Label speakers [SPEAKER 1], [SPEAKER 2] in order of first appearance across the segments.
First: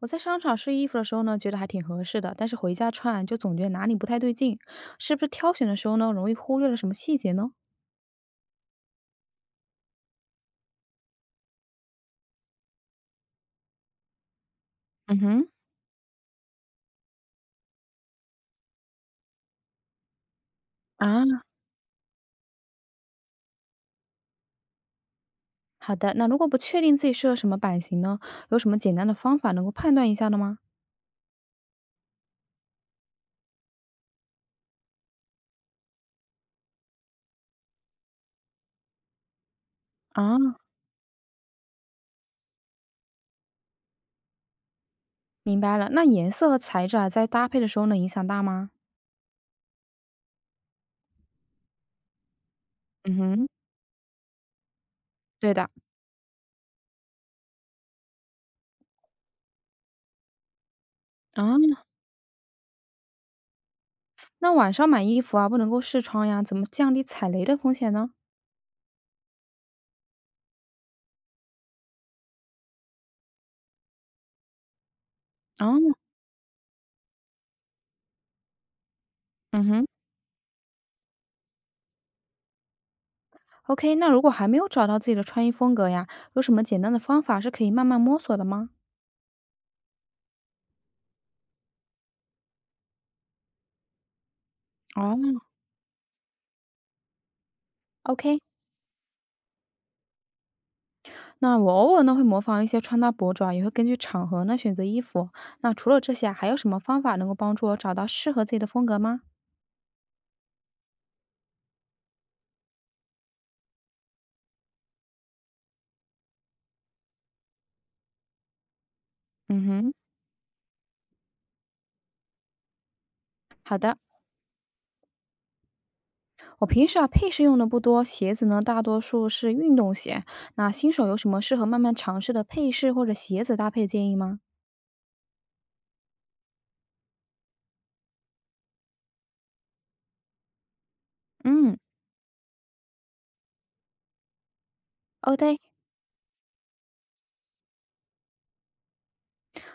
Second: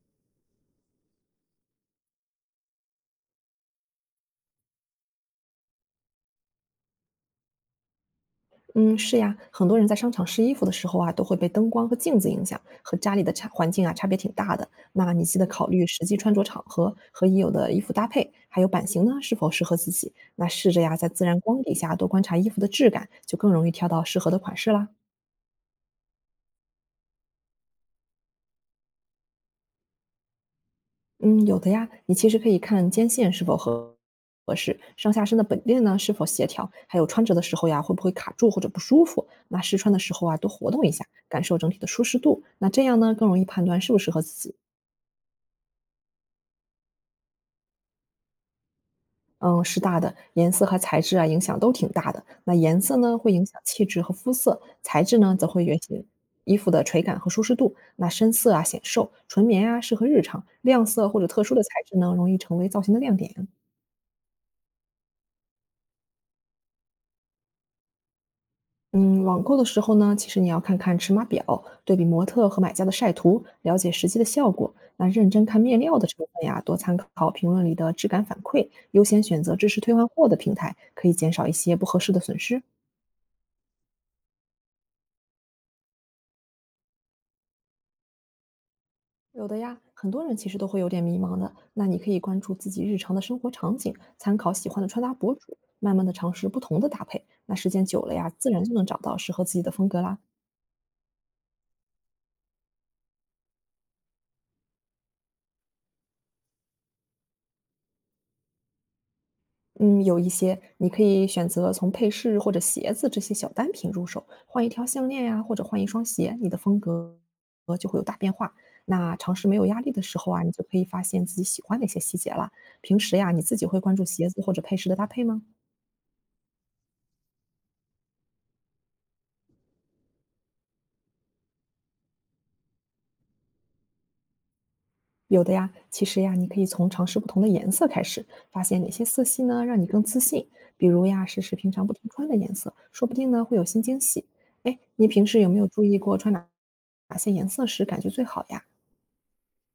[SPEAKER 1] 我在商场试衣服的时候呢，觉得还挺合适的，但是回家穿就总觉得哪里不太对劲，是不是挑选的时候呢，容易忽略了什么细节呢？
[SPEAKER 2] 嗯，是呀，很多人在商场试衣服的时候啊，都会被灯光和镜子影响，和家里的差环境啊差别挺大的。那
[SPEAKER 1] 嗯
[SPEAKER 2] 你记得
[SPEAKER 1] 哼。
[SPEAKER 2] 考虑实际穿着场合和已有的衣服搭配，还有版型呢是否适合自己。那试着呀，在
[SPEAKER 1] 啊，
[SPEAKER 2] 自然光底下多观察衣服的质感，就更容易挑到适合的款式啦。
[SPEAKER 1] 好的，那如果不确定自己适合什么版型呢，有什么简单的方法能够判断一下的吗？
[SPEAKER 2] 嗯，有的呀，你其实可以看肩线是否合适，上下身的本链呢是否协调，还有穿着的时候呀会不会卡住或者不舒服。那试穿的时候啊，多
[SPEAKER 1] 啊，
[SPEAKER 2] 活动一下，感受整体的舒适度。那这样呢，更容易判断适不适合自己。
[SPEAKER 1] 明白了，那颜色和材质啊，在搭配的时候呢，影响大吗？
[SPEAKER 2] 嗯，是大的，颜色和材质啊，影响都挺大的。那颜色
[SPEAKER 1] 嗯
[SPEAKER 2] 呢，会影
[SPEAKER 1] 哼。
[SPEAKER 2] 响气质和肤色；材质呢，则
[SPEAKER 1] 对
[SPEAKER 2] 会
[SPEAKER 1] 的
[SPEAKER 2] 影响衣服的垂感和舒适度。那深色啊显瘦，纯棉啊适合日常，亮色或者特殊的材
[SPEAKER 1] 啊，
[SPEAKER 2] 质呢，容易成为造型的亮点。
[SPEAKER 1] 那晚上买衣服啊，不能够试穿呀，怎么降低踩雷的风险呢？
[SPEAKER 2] 嗯，网购的时候呢，其实你要看看尺码表，对比模特和买家的晒图，了解实际的效果。那认真看
[SPEAKER 1] 啊，
[SPEAKER 2] 面料的成分呀，多参考评论里的质感反馈，优先选择
[SPEAKER 1] 嗯
[SPEAKER 2] 支持
[SPEAKER 1] 哼，
[SPEAKER 2] 退换货的平台，可以减少一些不合适的损失。
[SPEAKER 1] OK，那如果还没有找到自己的穿衣风格呀，有什么简单的方法是可以慢慢摸索的吗？
[SPEAKER 2] 有的呀，很多人其实都会有点迷茫的。那你可以关注自己日常的生活场景，参考喜欢的穿搭博
[SPEAKER 1] 哦，
[SPEAKER 2] 主，慢慢的尝试不同的搭配。那时间久了呀，
[SPEAKER 1] ？OK，
[SPEAKER 2] 自然就能找到适合自己的风格啦。
[SPEAKER 1] 那我偶尔呢会模仿一些穿搭博主啊，也会根据场合呢选择衣服。那除了这些啊还有什么方法能够帮助我找到适合自己的风格吗？
[SPEAKER 2] 嗯，有一些你可以选择从配饰或者鞋子这些小单品入手，换一条项链呀，或者换一双鞋，你的风格就会有大变化。那尝试没
[SPEAKER 1] 嗯
[SPEAKER 2] 有压
[SPEAKER 1] 哼。
[SPEAKER 2] 力的时候啊，你就可以发现自己喜欢哪些细节啦。平时呀，你自己
[SPEAKER 1] 好
[SPEAKER 2] 会关
[SPEAKER 1] 的，
[SPEAKER 2] 注鞋子或者配饰的搭配吗？
[SPEAKER 1] 我平时啊配饰用的不多，鞋子呢大多数是运动鞋。那新手有什么适合慢慢尝试的配饰或者鞋子搭配建议吗？
[SPEAKER 2] 有的呀，其实呀，你可以从尝试不同的颜色开始，发现哪些色系呢让你更自信。比如呀，试试平
[SPEAKER 1] 嗯。
[SPEAKER 2] 常不常穿的颜色，说不定呢会有新惊喜。哎，你平
[SPEAKER 1] o
[SPEAKER 2] 时有
[SPEAKER 1] k
[SPEAKER 2] 没有注意过穿哪些颜色时感觉最好呀？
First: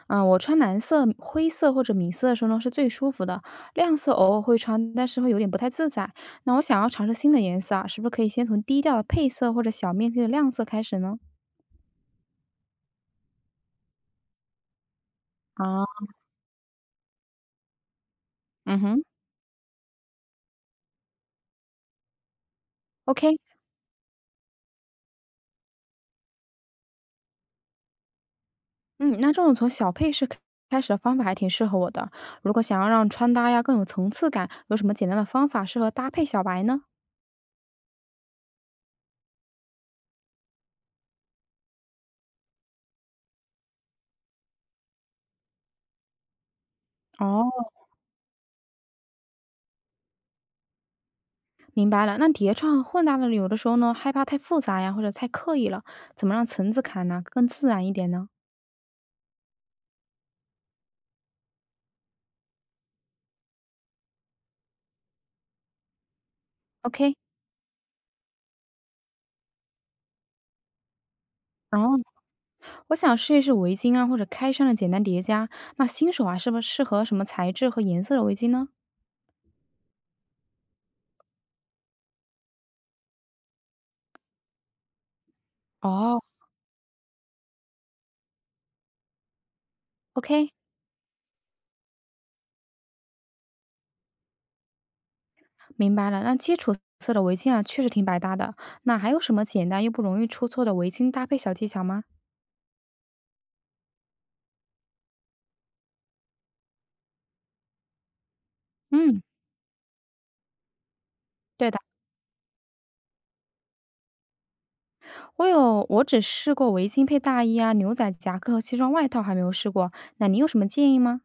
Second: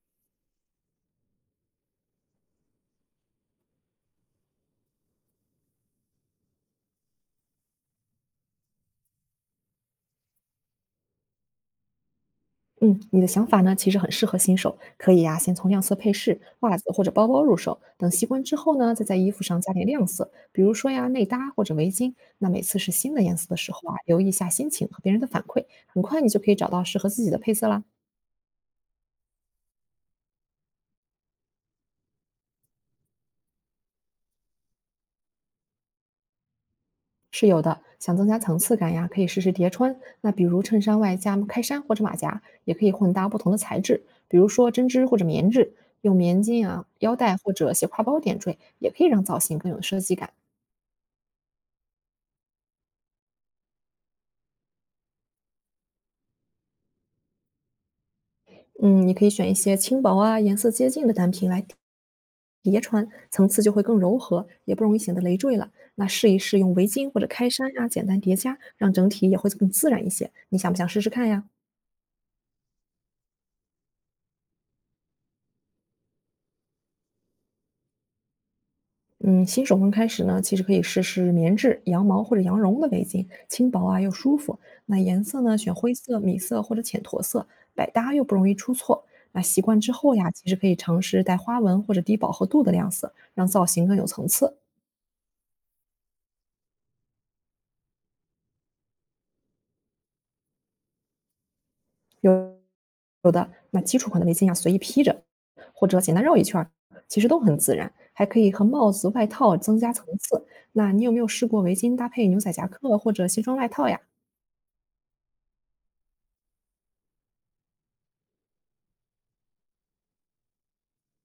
[SPEAKER 1] 嗯，我穿蓝色、灰色或者米色的时候呢，是最舒服的。亮色偶尔会穿，但是会有点不太自在。那我想要尝试新的颜色啊，是不是可以先从低调的配色或者小面积的亮色开始呢？
[SPEAKER 2] 嗯，你的想法呢其实很适合新手，可以呀，先从亮色
[SPEAKER 1] 啊，
[SPEAKER 2] 配饰、袜子或者包包入手，等习惯之后
[SPEAKER 1] 嗯
[SPEAKER 2] 呢，
[SPEAKER 1] 哼
[SPEAKER 2] 再在衣服上加点亮色，比如说呀内搭或者围巾。那每次试新的
[SPEAKER 1] ，OK。
[SPEAKER 2] 颜色的时候啊，留意一下心情和别人的反馈，很快你就可以找到适合自己的配色啦。
[SPEAKER 1] 嗯，那这种从小配饰开始的方法还挺适合我的。如果想要让穿搭呀更有层次感，有什么简单的方法适合搭配小白呢？
[SPEAKER 2] 是有的，想增加层次感呀，可以试试叠穿。那比如衬衫外加开衫或者马甲，也可以混搭不同的材质，比如说针织或者棉质，用棉巾啊、腰带或
[SPEAKER 1] 哦，
[SPEAKER 2] 者斜挎包点缀，也可以让造型更有设计感。
[SPEAKER 1] 明白了。那叠穿和混搭的有的时候呢，害怕太复杂呀，或者太刻意了，怎么让层次感呢更自然一点呢
[SPEAKER 2] 嗯，你可以选一些轻薄啊、颜色接近的单品来叠穿，层次就会更柔和，也不容易显得累赘了。那试一试用围巾
[SPEAKER 1] ？OK，
[SPEAKER 2] 或者开衫呀、简单叠加，让整体也会更自然一些。你想不想试试看呀？
[SPEAKER 1] 然哦，我想试一试围巾啊，或者开衫的简单叠加。那新手啊，是不是适合什么材质和颜色的围巾呢？
[SPEAKER 2] 嗯，新手刚开始呢，其实可以试试棉质、羊毛或者羊绒的围巾，轻薄啊又舒服。那颜色呢，选灰色、
[SPEAKER 1] 哦
[SPEAKER 2] 米色或者浅驼色，百搭又不容易出错。那习惯之后呀，其
[SPEAKER 1] ，OK，
[SPEAKER 2] 实可以尝试带花纹或者低饱和度的亮色，让造型更有层次。
[SPEAKER 1] 明白了。那基础色的围巾啊，确实挺百搭的。那还有什么简单又不容易出错的围巾搭配小技巧吗？
[SPEAKER 2] 有有的那基础款的围巾呀，随意披着，或者简单绕一圈儿，其实都很自然。还可以和帽子、
[SPEAKER 1] 嗯，
[SPEAKER 2] 外套增加层次。那你有没有试过
[SPEAKER 1] 对
[SPEAKER 2] 围
[SPEAKER 1] 的，
[SPEAKER 2] 巾搭配牛仔夹克或者西装外套呀？
[SPEAKER 1] 我有，我只试过围巾配大衣啊、牛仔夹克和西装外套，还没有试过。那你有什么建议吗？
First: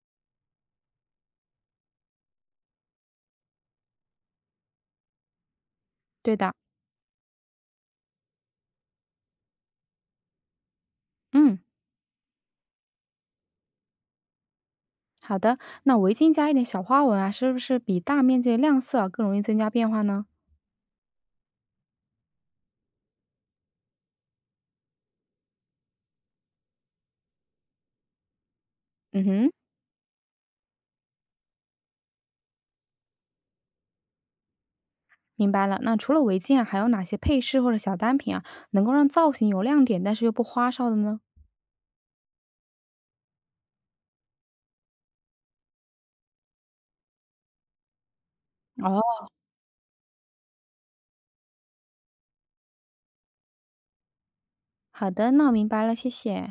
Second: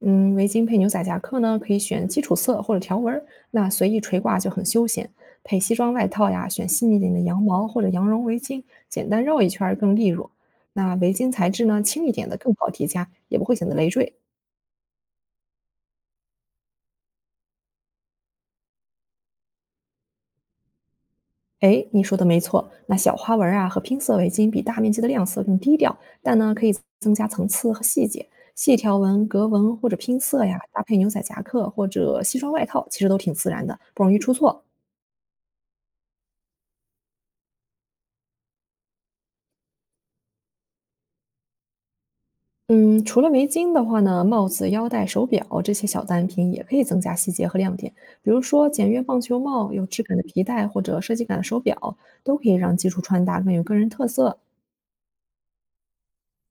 [SPEAKER 2] 嗯，围巾配牛仔夹克呢，可以选基础色或者条纹儿，那随意垂挂就很休闲。配西装外套
[SPEAKER 1] 对
[SPEAKER 2] 呀，
[SPEAKER 1] 的，
[SPEAKER 2] 选细腻点的羊毛或者羊绒围巾，简单绕一圈儿更利落。那围巾材
[SPEAKER 1] 嗯，
[SPEAKER 2] 质呢，轻一点的更好叠加，也不会显得累赘。
[SPEAKER 1] 好的。那围巾加一点小花纹啊，是不是比大面积的亮色啊更容易增加变化呢？
[SPEAKER 2] 哎，你说的没错，那小花纹儿啊和拼色围巾比大面积的亮色更低调，但呢可以增加层次和细节。细条
[SPEAKER 1] 嗯
[SPEAKER 2] 纹、格
[SPEAKER 1] 哼。
[SPEAKER 2] 纹或者拼色呀，搭配牛仔夹克或者西装外套，其实都挺自然的，不容易出错。
[SPEAKER 1] 明白了，那除了围巾啊，还有哪些配饰或者小单品啊，能够让造型有亮点，但是又不花哨的呢？
[SPEAKER 2] 嗯，除了围巾的话呢，帽子、腰带、手表这些小单品也可以增加细节和亮点。比如说，简
[SPEAKER 1] 哦，
[SPEAKER 2] 约棒球帽、有质感的皮带或者设计感的手表，都可以让基础穿搭更有个人特色。
[SPEAKER 1] 好的，那我明白了，谢谢。